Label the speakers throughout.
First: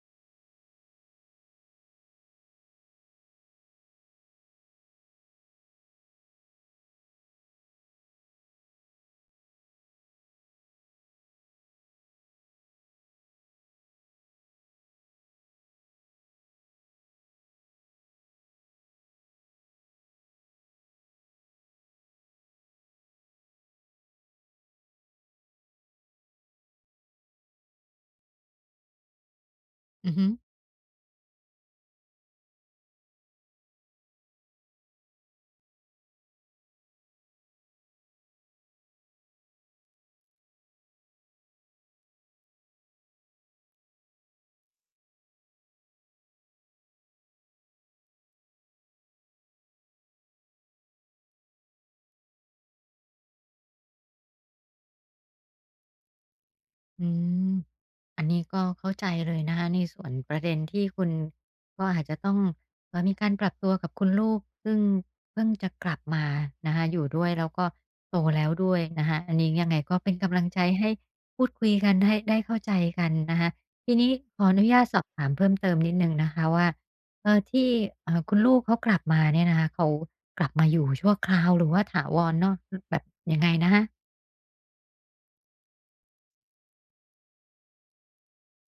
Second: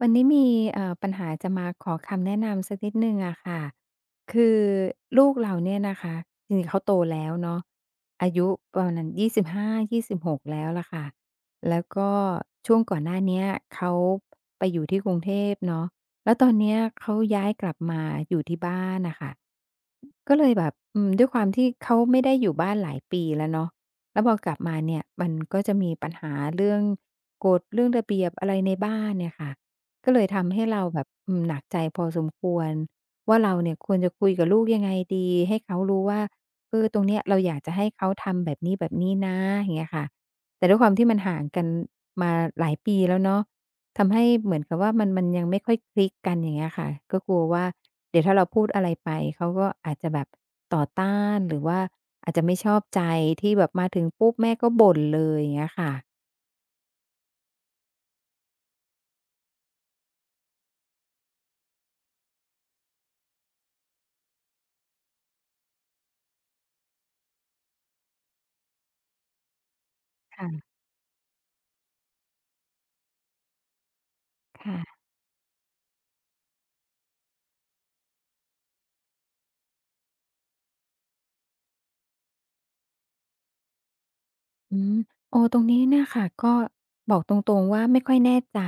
Speaker 1: วันนี้มีปัญหาจะมาขอคำแนะนำสักนิดหนึ่งอะค่ะคือลูกเราเนี่ยนะคะจริงๆเขาโตแล้วเนาะอายุประมาณ25-26แล้วล่ะค่ะแล้วก็ช่วงก่อนหน้าเนี้ยเขาไปอยู่ที่กรุงเทพเนาะแล้วตอนเนี้ยเขาย้ายกลับมาอยู่ที่บ้านน่ะค่ะก็เลยแบบด้วยความที่เขาไม่ได้อยู่บ้านหลายปีแล้วเนาะแล้วพอกลับมาเนี่ยมันก็จะมีปัญหาเรื่องกฎเรื่องระเบียบอะไรในบ้านเนี่ยค่ะ
Speaker 2: อื
Speaker 1: ก็
Speaker 2: อ
Speaker 1: เล
Speaker 2: ฮึ
Speaker 1: ยทำให้เราแบบหนักใจพอสมควรว่าเราเนี่ยควรจะคุยกับลูกยังไงดีให้เขารู้ว่าเออตรงเนี้ยเราอยากจะให้เขาทำแบบนี้ๆนะอย่างเงี้ยค่ะแต่ด้วยความที่มันห่างกันมาหลายปีแล้วเนาะทำให้เหมือนกับว่ามันยังไม่ค่อยคลิกกันอย่างเงี้ยค่ะก็กลัวว่าเดี๋ยวถ้าเราพูดอะไรไปเขาก็อาจจะแบบต่อต้านหรือว่าอาจจะไม่ชอบใจที่แบบมาถึงปุ๊บแม่ก็บ่นเลยอย่างเงี้ยค่ะ
Speaker 2: อืมอันนี้ก็เข้าใจเลยนะคะในส่วนประเด็นที่คุณก็อาจจะต้องมีการปรับตัวกับคุณลูกซึ่งเพิ่งจะกลับมานะคะอยู่ด้วยแล้วก็โตแล้วด้วยนะคะอันนี้ยังไงก็เป็นกำลังใจ
Speaker 1: ค่ะ
Speaker 2: ให้พูดคุยกันให้ได้เข้าใจกันนะคะทีนี้ขออนุญาตสอ
Speaker 1: ค่ะ
Speaker 2: บถามเพิ่มเติมนิดหนึ่งนะคะว่าที่คุณลูกเขากลับมาเนี่ยนะคะเขากลับมาอยู่ชั่วคราวหรือว่าถาวรเนาะแบบยังไงนะคะ
Speaker 1: อืมโอ้ตรงนี้เนี่ยค่ะก็บอกตรงๆว่าไม่ค่อยแน่ใจ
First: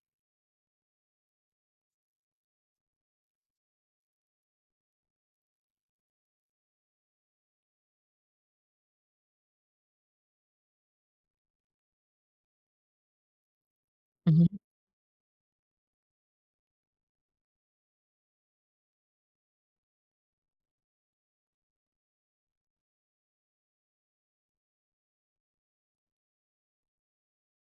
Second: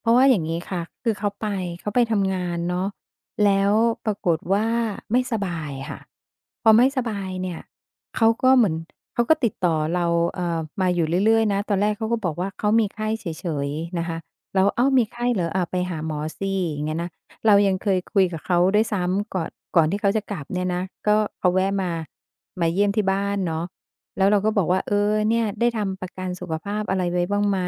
Speaker 1: เพราะว่าอย่างงี้ค่ะคือเขาไปทำงานเนาะแล้วปรากฏว่าไม่สบายค่ะพอไม่สบายเนี่ยเขาก็เหมือนเขาก็ติดต่อเรามาอยู่เรื่อยๆนะตอนแรกเขาก็บอกว่าเขามีไข้เฉยๆนะคะ
Speaker 2: อือฮึ
Speaker 1: เราอ้าวมีไข้เหรออาไปหาหมอสิอย่างเงี้ยนะเรายังเคยคุยกับเขาด้วยซ้ำก่อนที่เขาจะกลับเนี่ยนะก็เขาแวะมาเยี่ยมที่บ้านเนาะ แล้วเราก็บอกว่าเออเนี่ยได้ทำประกันสุขภาพอะไรไว้บ้างไหม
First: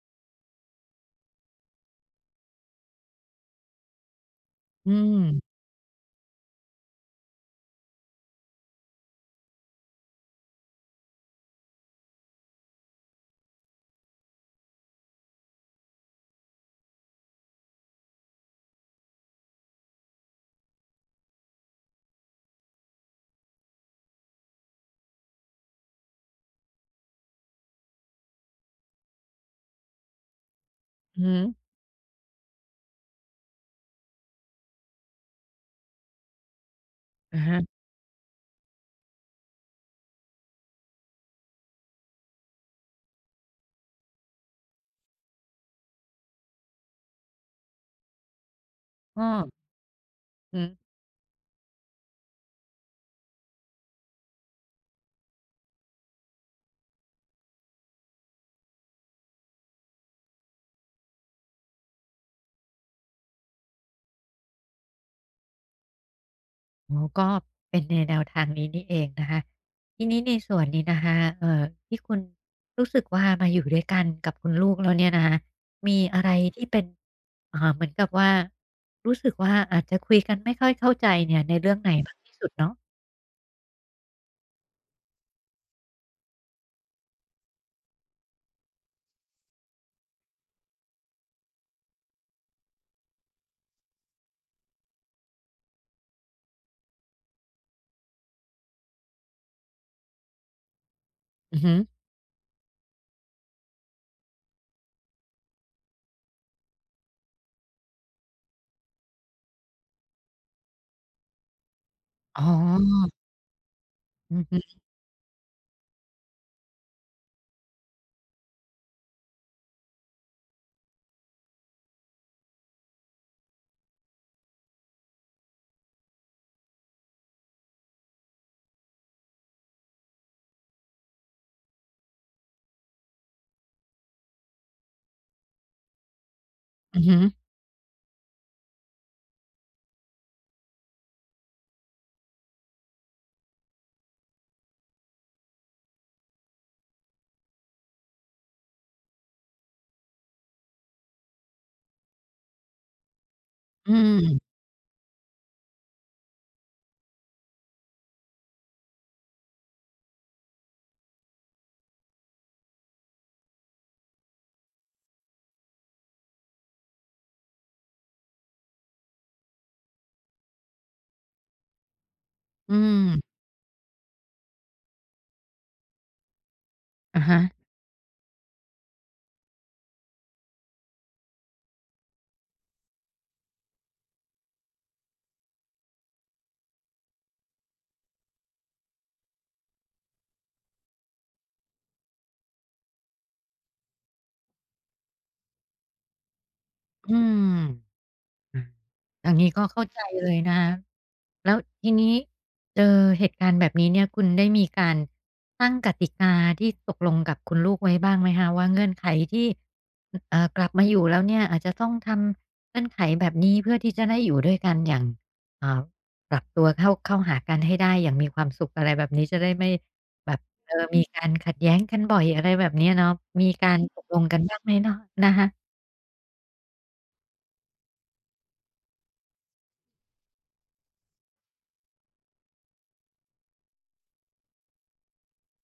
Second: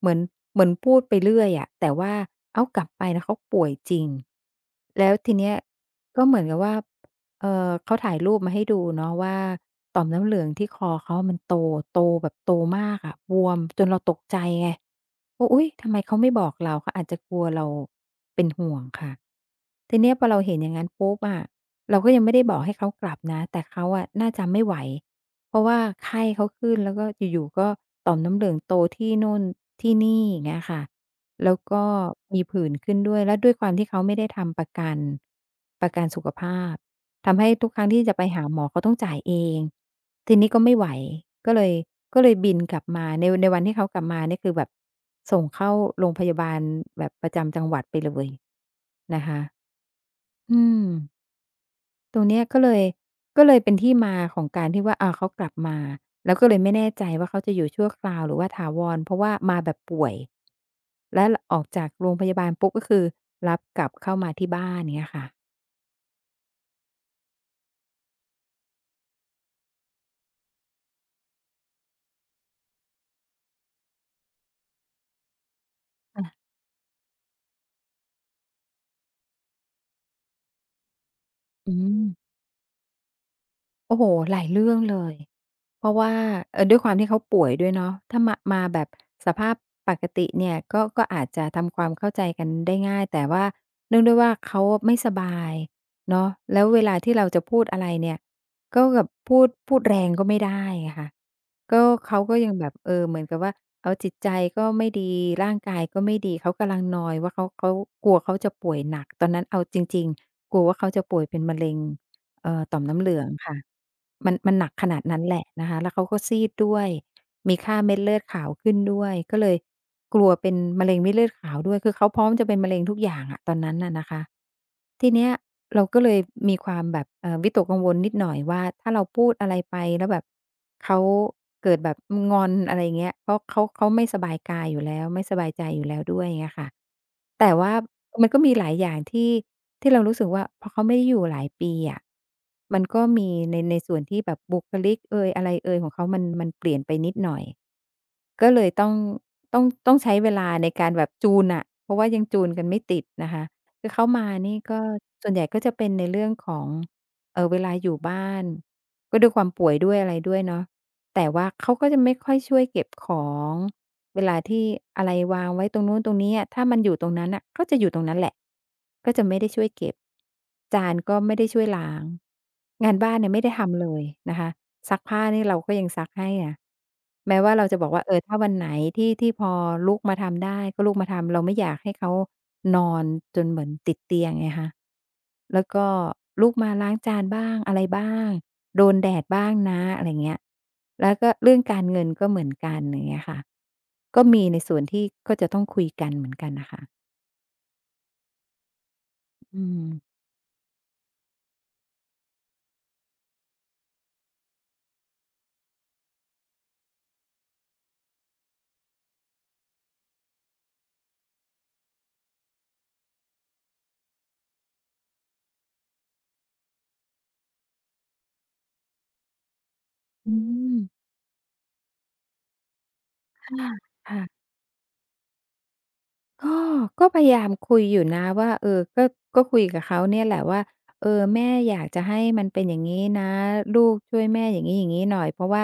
Speaker 1: เหมือนเหมือนพูดไปเรื่อยอะแต่ว่าอ้าวกลับไปแล้วเขาป่วยจริง
Speaker 2: อื
Speaker 1: แล้วทีเนี้ย
Speaker 2: ม
Speaker 1: ก็เหมือนกับว่าเขาถ่ายรูปมาให้ดูเนาะว่าต่อมน้ำเหลืองที่คอเขามันโตโตแบบโตมากอะบวมจนเราตกใจไงว่าอุ๊ยทำไมเขาไม่บอกเราเขาอาจจะกลัวเราเป็นห่วงค่ะทีเนี้ยพอเราเห็นอย่างงั้นปุ๊บอะเราก็ยังไม่ได้บอกให้เขากลับนะแต่เขาอะน่าจะไม่ไหว เพราะว่าไข้เขาขึ้นแล้วก็อยู่ๆก็ต่อมน้ำเหลืองโตที่โน่นที่นี่อย่างเงี้ยค่ะ
Speaker 2: อื
Speaker 1: แล้วก็มีผื่นขึ้นด้วยแล้วด้วยความที่เขาไม่ได้ทำประกันสุขภาพทำให้ทุก
Speaker 2: ม
Speaker 1: ครั้งที่จะไปหาหมอเขาต้องจ่ายเองทีนี้ก็ไม่ไหวก็เลยก็เลยบินกลับมาในวันที่เขากลับมานี่คือแบบส่งเข้าโรงพยาบาลแบบประจำจังหวัดไปเลย
Speaker 2: อ้
Speaker 1: นะ
Speaker 2: อ
Speaker 1: คะอื
Speaker 2: อือ
Speaker 1: ม ตรงเนี้ยก็เลยเป็นที่มาของการที่ว่าอาเขากลับมาแล้วก็เลยไม่แน่ใจว่าเขาจะอยู่ชั่วคราวหรือว่าถาวรเพราะว่ามาแบบป่วยแล้วลออกจากโรงพยาบาลปุ๊บก็คือรับกลับเข้ามาที่บ้านเงี้ยค่ะ
Speaker 2: อ๋อก็เป็นในแนวทางนี้นี่เองนะคะ ทีนี้ในส่วนนี้นะคะที่คุณรู้สึกว่ามาอยู่ด้วยกันกับคุณลูกแล้วเนี่ยนะคะ มีอะ
Speaker 1: อา
Speaker 2: ไรที่เป็นเหมือนกับว่ารู้สึกว่าอาจจะคุยกันไม่ค่อยเข้าใจเนี่ยในเรื่
Speaker 1: อื
Speaker 2: องไหน
Speaker 1: ม
Speaker 2: มากที่สุดเนาะ
Speaker 1: โอ้โฮหลายเรื่องเลย เพราะว่าด้วยความที่เขาป่วยด้วยเนาะถ้ามาแบบสภาพปกติเนี่ยก็อาจจะทำความเข้าใจกันได้ง่ายแต่ว่าเนื่องด้วยว่าเขาไม่สบายเนาะแล้วเวลาที่เราจะพูดอะไรเนี่ยก็แบบพูดแรงก็ไม่ได้อะค่ะ
Speaker 2: อือฮึ
Speaker 1: ก็เขาก็ยังแบบเออเหมือนกับว่าเอาจิตใจก็ไม่ดีร่างกายก็ไม่ดีเขากำลังนอยว่าเขากลัวเขาจะป่วยหนักตอนนั้นเอาจริงๆกลัวว่าเขาจะป่วยเป็นมะเร็ง
Speaker 2: อ๋
Speaker 1: ต่อมน้ำ
Speaker 2: อ
Speaker 1: เหลืองค่ะมัน
Speaker 2: อือ
Speaker 1: มันหนัก
Speaker 2: ฮึ
Speaker 1: ขนาดนั้นแหละนะคะแล้วเขาก็ซีดด้วยมีค่าเม็ดเลือดขาวขึ้นด้วยก็เลยกลัวเป็นมะเร็งเม็ดเลือดขาวด้วยคือเขาพร้อมจะเป็นมะเร็งทุกอย่างอะตอนนั้นน่ะนะคะทีเนี้ยเราก็เลยมีความแบบวิตกกังวลนิดหน่อยว่าถ้าเราพูดอะไรไปแล้วแบบเขาเกิดแบบงอนอะไรอย่างเงี้ยเพราะเขาไม่สบายกายอยู่แล้วไม่สบายใจอยู่แล้วด้วยเงี้ยค่ะ
Speaker 2: ๆอื
Speaker 1: แต่ว่ามันก็มีหลายอย่างที่เรารู้สึกว่าพอเขาไม่ได้อยู่หลายปีอะมันก็มีในส่วนที่แบบบุคลิกเอยอะไรเอยของเขามันเปลี่ยนไปนิดหน่อยก็เลยต้องใช้เวลาในการแบบจูนอะเพราะว่ายังจูนกันไม่ติดนะคะคือเขามา
Speaker 2: ม
Speaker 1: นี่ก็ส่วนใหญ่ก็จะเป็นในเรื่องของเวลาอยู่บ้านก็ด้วยความป่วยด้วยอะไรด้วยเนาะ แต่ว่าเขาก็จะไม่ค่อยช่วยเก็บของเวลาที่อะไรวางไว้ตรงนู้นตรงนี้อะถ้ามันอยู่ตรงนั้นน่ะก็จะอยู่ตรงนั้นแหละก็จะไม่ได้ช่วยเก็บจานก็ไม่ได้ช่วยล้าง
Speaker 2: อื
Speaker 1: งาน
Speaker 2: ม
Speaker 1: บ้านเนี่ยไม่ได้ทำเลยนะคะซักผ้านี่เราก็ยังซักให้อะ
Speaker 2: อะฮะ
Speaker 1: แม้ว่าเราจะบอกว่าเออถ้าวันไหนที่พอลูกมาทำได้ก็ลูกมาทำเราไม่อยากให้เขานอนจนเหมือนติดเตียงไงคะ แล้วก็ลูกมาล้างจานบ้างอะไรบ้างโดนแดดบ้างนะอะไรเงี้ยแล้วก็เรื่องเหมือนกันอย่างเงี้ยค่ะก็มีในส่วนที่ก็จะต้องคุยกันเหมือนกันน่ะค่ะ
Speaker 2: อืม อืมอย่างนี้
Speaker 1: อื
Speaker 2: ก็
Speaker 1: ม
Speaker 2: เข้าใจเลยนะคะแล้วทีนี้เจอเหตุการณ์แบบนี้เนี่ยคุณได้มีการตั้งกติกาที่ตกลงกับคุณลูกไว้บ้างไหมคะว่าเงื่อนไขที่กลับมาอยู่แล้วเนี่ยอาจจะต้องทำเงื่อนไขแบบนี้เพื่อที่จะได้อยู่ด้วยกันอย่างอ่าปรับตัวเข้าหากันให้ได้อย่างมีความสุขอะไรแบบนี้จะได้ไม่แบ
Speaker 1: อื
Speaker 2: บมี
Speaker 1: ม
Speaker 2: การขัดแย้งกันบ่อยอะไรแบบเนี้ยเนาะมี
Speaker 1: ค่ะ
Speaker 2: การตกลงกัน
Speaker 1: ค่ะ
Speaker 2: บ้างไหมเนาะนะคะ
Speaker 1: ก็ก็พยายามคุยอยู่นะว่าเออก็ก็คุยกับเขาเนี่ยแหละว่าเออแม่อยากจะให้มันเป็นอย่างงี้นะลูกช่วยแม่อย่างงี้อย่างงี้หน่อยเพราะว่า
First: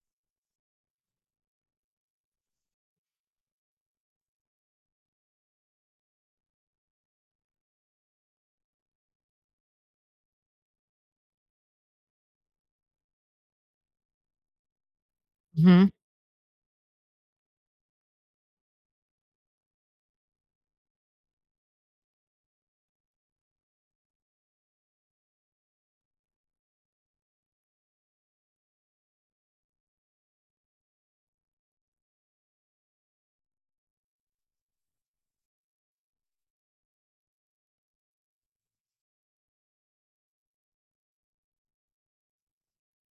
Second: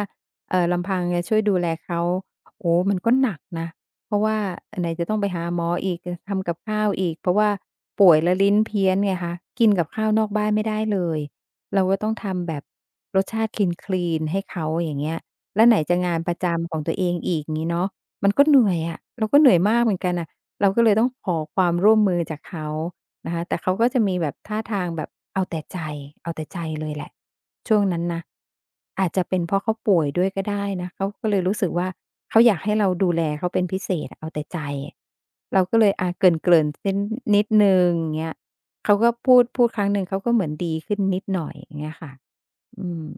Speaker 1: ลำพังจะช่วยดูแลเขาโอ้มันก็หนักนะเพราะว่าไหนจะต้องไปหาหมออีกทำกับข้าวอีกเพราะว่าป่วยแล้วลิ้นเพี้ยนไงคะกินกับข้าวนอกบ้านไม่ได้เลยเราก็ต้องทำแบบรสชาติคลีนๆให้เขาอย่างเงี้ย
Speaker 2: อื
Speaker 1: แล้
Speaker 2: อ
Speaker 1: วไห
Speaker 2: ฮึ
Speaker 1: นจะงานประจำของตัวเองอีกงี้เนาะมันก็เหนื่อยอะเราก็เหนื่อยมากเหมือนกันอะ เราก็เลยต้องขอความร่วมมือจากเขานะคะแต่เขาก็จะมีแบบท่าทางแบบเอาแต่ใจเอาแต่ใจเลยแหละช่วงนั้นนะอาจจะเป็นเพราะเขาป่วยด้วยก็ได้นะเขาก็เลยรู้สึกว่าเขาอยากให้เราดูแลเขาเป็นพิเศษอะเอาแต่ใจ เราก็เลยอาเกริ่นๆเส้นนิดหนึ่งอย่างเงี้ยเขาก็พูดครั้งหนึ่งเขาก็เหมือนดีขึ้นนิดหน่อยอย่างเงี้ยค่ะอืม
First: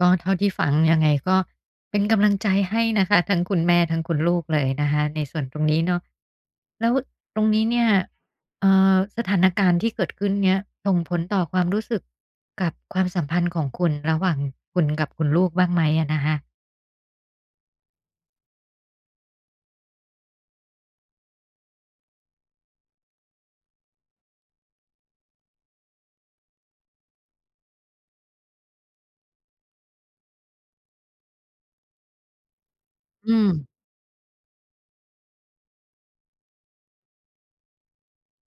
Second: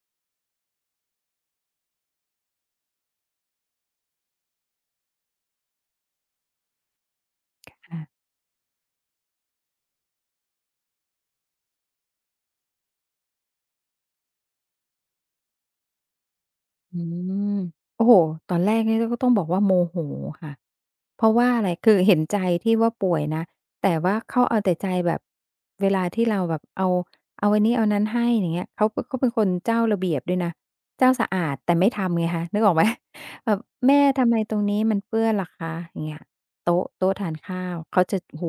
Speaker 2: ก็เท่าที่ฟังยังไงก็เป็นกำลังใจให้นะคะทั้งคุณแม่ทั้งคุณลูกเลยนะคะในส่วนตรงนี้เนาะแล้วตรงนี้เนี่ย
Speaker 1: ค่ะ
Speaker 2: สถานการณ์ที่เกิดขึ้นเนี่ยส่งผลต่อความรู้สึกกับความสัมพันธ์ของคุณระหว่างคุณกับคุณลูกบ้างไหมอะนะคะ
Speaker 1: อืมโอ้โฮตอนแรกนี่ก็ต้องบอกว่าโมโหค่ะเพราะว่าอะไรคือเห็นใจที่ว่าป่วยนะแต่ว่าเขาเอาแต่ใจแบบเวลาที่เราแบบเอาอันนี้เอานั้นให้อย่างเงี้ยเขาเป็นคนเจ้าระเบียบด้วยนะเจ้าสะอาดแต่ไม่ทำไงคะนึกออกไหม
Speaker 2: อื ม
Speaker 1: แบบแม่ทำไมตรงนี้มันเปื้อนล่ะคะอย่างเงี้ยโต๊ะทานข้าวเขาจะโอ้โฮ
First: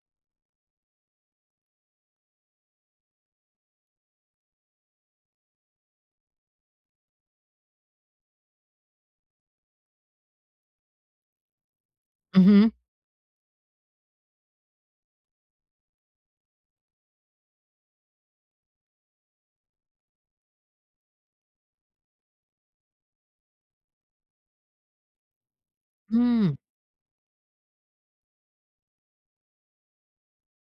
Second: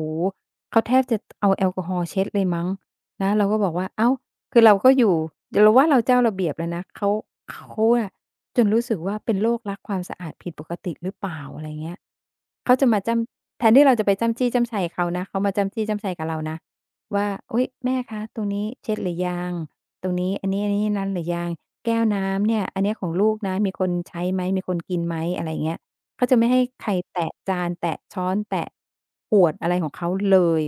Speaker 1: เขาแทบจะเอาแอลกอฮอล์เช็ดเลยมั้งนะเราก็บอกว่าอ้าว คือเราก็อยู่เราว่าเราเจ้าระเบียบแล้วนะเขาอะจนรู้สึกว่าเป็นโรครักความสะอาดผิดปกติหรือเปล่าอะไรเงี้ย
Speaker 2: อือฮึ
Speaker 1: เขาจะมาจ้ำแทนที่เราจะไปจ้ำจี้จ้ำไชเขานะเขามาจ้ำจี้จ้ำไชกับเรานะว่าอุ๊ยแม่คะตรงนี้เช็ดหรือยังตรงนี้อันนี้อันนี้นั้นหรือยังแก้วน้ำเนี่ยอันเนี้ยของลูกนะมีคนใช้ไหมมีคนกินไหมอะไรเงี้ย
Speaker 2: อื
Speaker 1: เขาจะ
Speaker 2: ม
Speaker 1: ไม่ให้ใครแตะจานแตะช้อนแตะขวดอะไรของเขาเลย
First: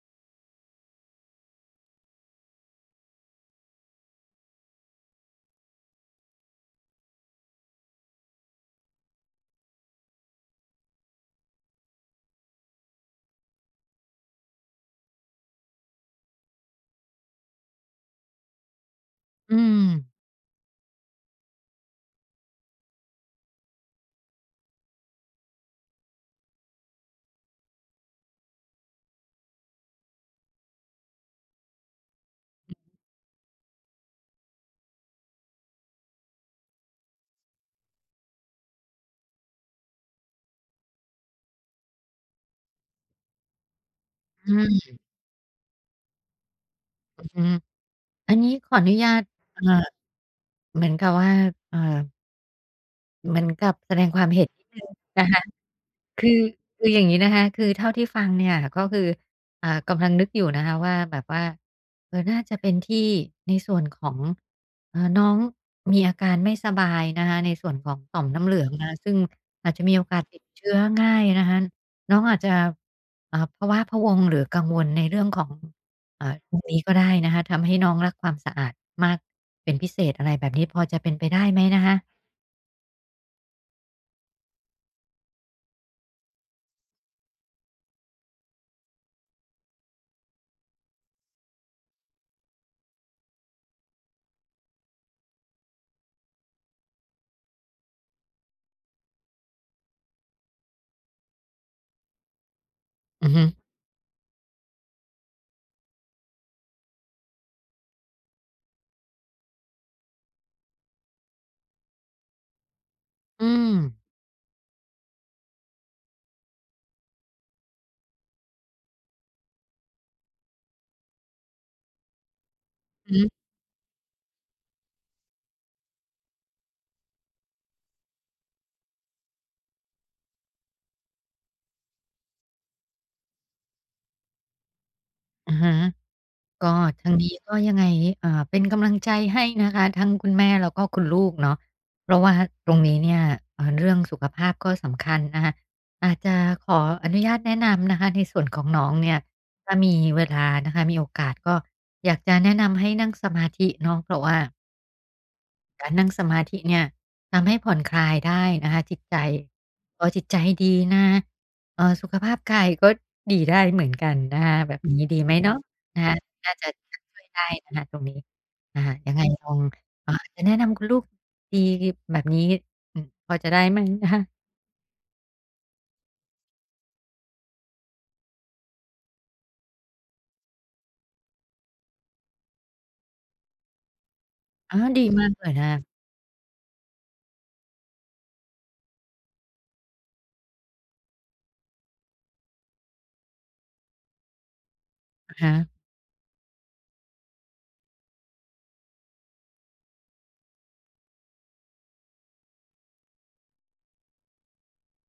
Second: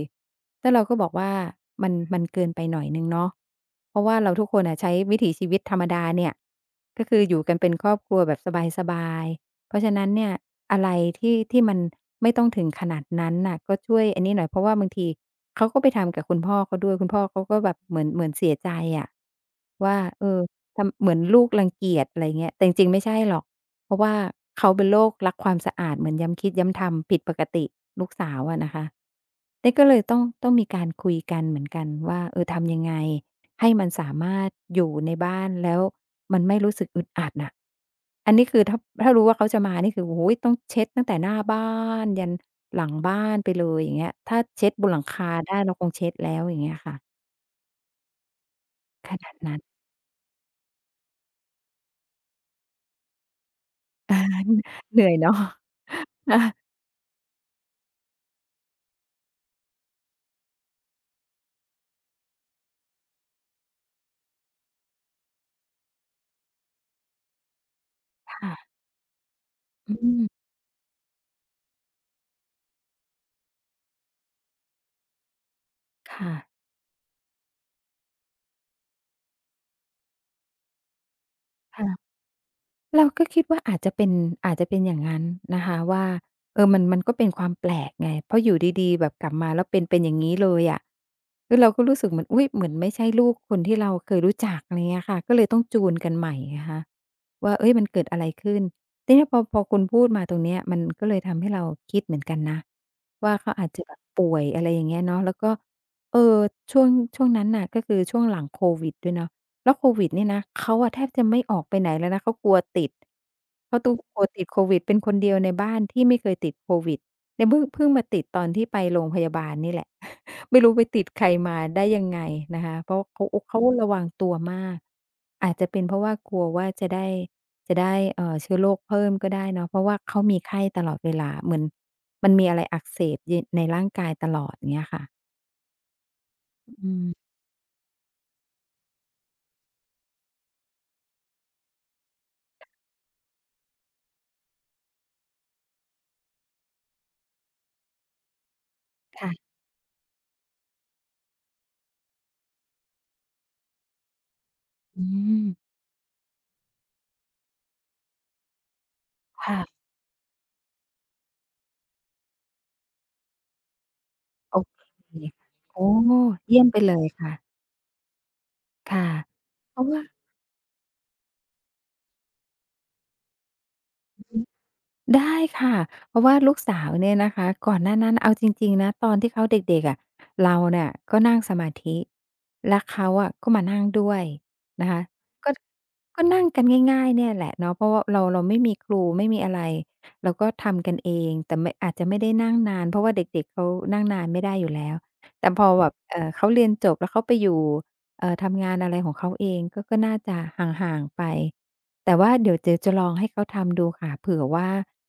Speaker 1: แล้วเราก็บอกว่ามันเกินไปหน่อยหนึ่งเนาะเพราะว่าเราทุกคนอะใช้วิถีชีวิตธรรมดาเนี่ยก็คืออยู่กันเป็นครอบครัวแบบสบายๆเพราะฉะนั้นเนี่ยอะไรที่มันไม่ต้องถึงขนาดนั้นน่ะก็ช่วยอันนี้หน่อยเพราะว่าบางทีเขาก็ไปทำกับคุณพ่อเขาด้วยคุณพ่อเขาก็แบบเหมือนเสียใจอะ
Speaker 2: อืม
Speaker 1: ว่าเออทำเหมือนลูกรังเกียจอะไรเงี้ยแต่จริงๆไม่ใช่หรอก เพราะว่าเขาเป็นโรครักความสะอาดเหมือนย้ำคิดย้ำทำผิดปกติลูกสาวอะนะคะนี่ก็เลยต้องมีการคุยกันเหมือนกันว่าเออทำยังไงให้มันสามารถอยู่ในบ้านแล้วมันไม่รู้สึกอึดอัดน่ะอันนี้คือถ้ารู้ว่าเขาจะมานี่คือโอ้โฮต้องเช็ดตั้งแต่หน้าบ้านยันหลังบ้านไปเลยอย่างเงี้ยถ้า
Speaker 2: อื
Speaker 1: เช็ดบ
Speaker 2: ม
Speaker 1: นหลังคาได้เราคงเช็ดแล้วอย่างเงี้ยค่ะ
Speaker 2: อืมอันนี้ขออนุญา
Speaker 1: ข
Speaker 2: ต
Speaker 1: นาดนั้น
Speaker 2: เอ่อเหมือนกับว่าเอ่อเหมือนกับแสดง
Speaker 1: อา
Speaker 2: ความเห็น
Speaker 1: เหนื่อย
Speaker 2: นะ
Speaker 1: เนาะ
Speaker 2: คะ คื
Speaker 1: อา
Speaker 2: อคืออย่างงี้นะคะคือเท่าที่ฟังเนี่ยก็คือกำลังนึกอยู่นะคะว่าแบบว่าเออน่าจะเป็นที่ในส่วนของน้องมีอาการไม่สบายนะคะในส่วนของต่อมน้ำเห
Speaker 1: ค่ะ
Speaker 2: ลืองนะคะซึ่งอาจจะ
Speaker 1: อื
Speaker 2: มีโอกาส
Speaker 1: ม
Speaker 2: ติดเชื้อง่ายนะคะน้องอาจจะพะว้าพะวังหรือกังวลในเรื่องของ
Speaker 1: ค่ะ
Speaker 2: ตรงนี้ก็ได้นะคะทำให้น้องรักความสะอาดมากเป็นพิเศษอะไรแบบนี้พอจะเป็นไปได้ไหมนะคะ
Speaker 1: ค่ะ เราก็คิดว่าอาจจะเป็นอาจจะเป็นอย่างนั้นนะคะว่าเออมันก็เป็นความแปลกไงเพราะอยู่ดีๆแบบกลับมาแล้วเป็นอย่างงี้เลยอะคือเราก็รู้สึกเหมือนอุ๊ยเหมือนไม่ใช่ลูกคนที่เราเคยรู้จักอะไรเงี้ยค่ะก็เลยต้องจูนกันใหม่ไงคะว่าเฮ้ยมันเกิดอะไรขึ้นทีเนี้ยพอคุณพูดมาตรงเนี้ยมันก็เลยทำให้เราคิดเหมือนกันนะ
Speaker 2: อือ
Speaker 1: ว่า
Speaker 2: ฮึ
Speaker 1: เขาอาจจะแบบป่วยอะไรอย่างเงี้ยเนาะแล้วก็เออช่วงช่วงนั้นน่ะก็คือช่วงหลังโควิดด้วยเนาะ แล้วโควิดเนี่ยนะเขาอะแทบจะไม่ออกไปไหนเลยนะเขากลัวติด
Speaker 2: อืม
Speaker 1: เขาตุกลัวติดโควิดเป็นคนเดียวในบ้านที่ไม่เคยติดโควิดเนี่ยเพิ่งมาติดตอนที่ไปโรงพยาบาลนี่แหละ ไม่รู้ไปติดใครมาได้ยังไงนะคะเพราะ
Speaker 2: อือ
Speaker 1: เขา
Speaker 2: ฮึ
Speaker 1: โอ้เขาระวังตัวมากอาจจะเป็นเพราะว่ากลัวว่าจะได้เชื้อโรคเพิ่มก็ได้เนาะเพราะว่าเขามีไข้ตลอดเวลาเหมือนมันมีอะไรอักเสบยในร่างกายตลอดเงี้ยค่ะ
Speaker 2: อะฮะ ก็
Speaker 1: อื
Speaker 2: ทาง
Speaker 1: ม
Speaker 2: นี้ก็ยังไงเป็นกำลังใจให้นะคะทั้งคุณแม่แล้วก็คุณลูกเนาะเพราะว่าตรงนี้เนี่ยเรื่องสุขภาพก็สำคัญนะคะอาจจะขออนุญาตแนะนำนะคะในส่วนของน้องเนี่ย
Speaker 1: ค่ะ
Speaker 2: ถ้ามีเวลานะคะมีโอกาสก็อยากจะแนะนำให้นั่งสมาธิเนาะเพราะว่า
Speaker 1: อืม
Speaker 2: การนั่งสมาธิเนี่ยทำให้ผ่อนคลายได้นะคะจิตใจ
Speaker 1: ค่ะ
Speaker 2: พอจิตใจดีนะสุขภาพกายก็ดีได้เหมือนกันนะ
Speaker 1: โอ
Speaker 2: คะแบ
Speaker 1: เค
Speaker 2: บนี้ดีไหมเนาะ
Speaker 1: โอ้
Speaker 2: นะคะน่า
Speaker 1: เยี่ย
Speaker 2: จะ
Speaker 1: มไปเลย
Speaker 2: ช่วย
Speaker 1: ค่ะ
Speaker 2: ได้นะคะตรงนี้อ่า
Speaker 1: ค่ะ
Speaker 2: ยังไงลอง
Speaker 1: เพราะว่า
Speaker 2: เอ่าอาจจะแนะนำคุณลูกดีแบบนี้อืมพอจะได้ไหมนะคะ
Speaker 1: อืม ได้ค่ะเพราะว่าลูกสาวเนี่ยนะคะก่อนหน้านั้นเอาจริงๆนะตอนที่เขาเด็กๆอะเราเนี่ยก็นั่งสมาธิแล้วเขาอะก็มานั่งด้วย
Speaker 2: อ๋อ
Speaker 1: นะ
Speaker 2: ดี
Speaker 1: คะ
Speaker 2: มากเล
Speaker 1: ก็
Speaker 2: ยนะคะ
Speaker 1: ก็นั่งกันง่ายๆเนี่ยแหละเนาะเพราะว่าเราไม่มีครูไม่มีอะไรเราก็ทำกันเองแต่ไม่อาจจะไม่ได้นั่งนานเพราะว่าเด็กๆเขานั่งนานไม่ได้อยู่แล้ว
Speaker 2: อะ
Speaker 1: แต่
Speaker 2: ฮะ
Speaker 1: พอแบบเขาเรียนจบแล้วเขาไปอยู่ทำงานอะไรของเขาเองก็น่าจะห่างๆไป แต่ว่าเดี๋ยวเจ๊จะลองให้เขาทำดูค่ะเผื่อว่า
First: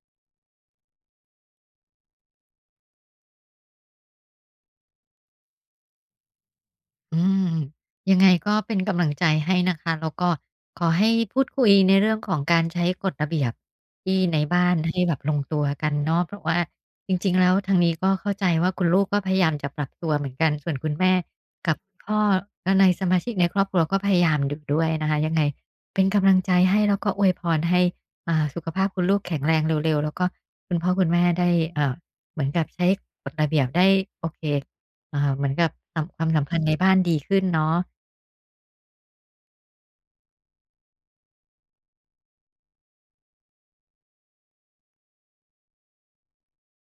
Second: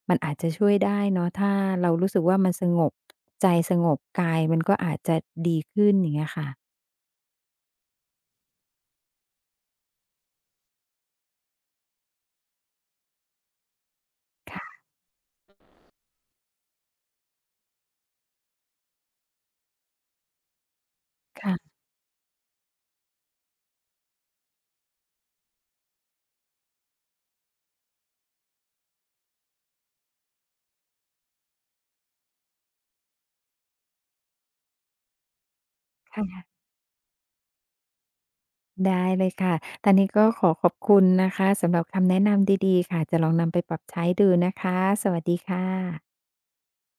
Speaker 1: มันอาจจะช่วยได้เนาะถ้าเรารู้สึกว่ามันสงบใจสงบกายมันก็อาจจะดีขึ้นอย่างเงี้ยค่ะ
Speaker 2: อืมยังไงก็เป็นกำลังใจให้นะคะแล้วก็ขอให้พูดคุยในเรื่องของการใช้กฎระเบียบที่ในบ้าน
Speaker 1: ค่ะ
Speaker 2: ให้แบบลงตัวกันเนาะเพราะว่าจริงๆแล้วทางนี้ก็เข้าใจว่าคุณลูกก็พยายามจะปรับตัวเหมือนกันส่วนคุณแม่
Speaker 1: ค่ะ
Speaker 2: กับคุณพ่อและในสมาชิกในครอบครัวก็พยายามอยู่ด้วยนะคะยังไงเป็นกำลังใจให้แล้วก็อวยพรให้สุขภาพคุณลูกแข็งแรงเร็วๆแล้วก็คุณพ่อคุณแม่ได้เอ่อเหมือนกับใช้กฎระเบียบได้โอเค เหมือนกับสำความสัมพัน
Speaker 1: ค่ะ
Speaker 2: ธ์ในบ้านดีขึ้นเนาะ
Speaker 1: ได้เลยค่ะทางนี้ก็ขอบคุณนะคะสำหรับคำแนะนำดีๆค่ะจะลองนำไปปรับใช้ดูนะคะสวัสดีค่ะ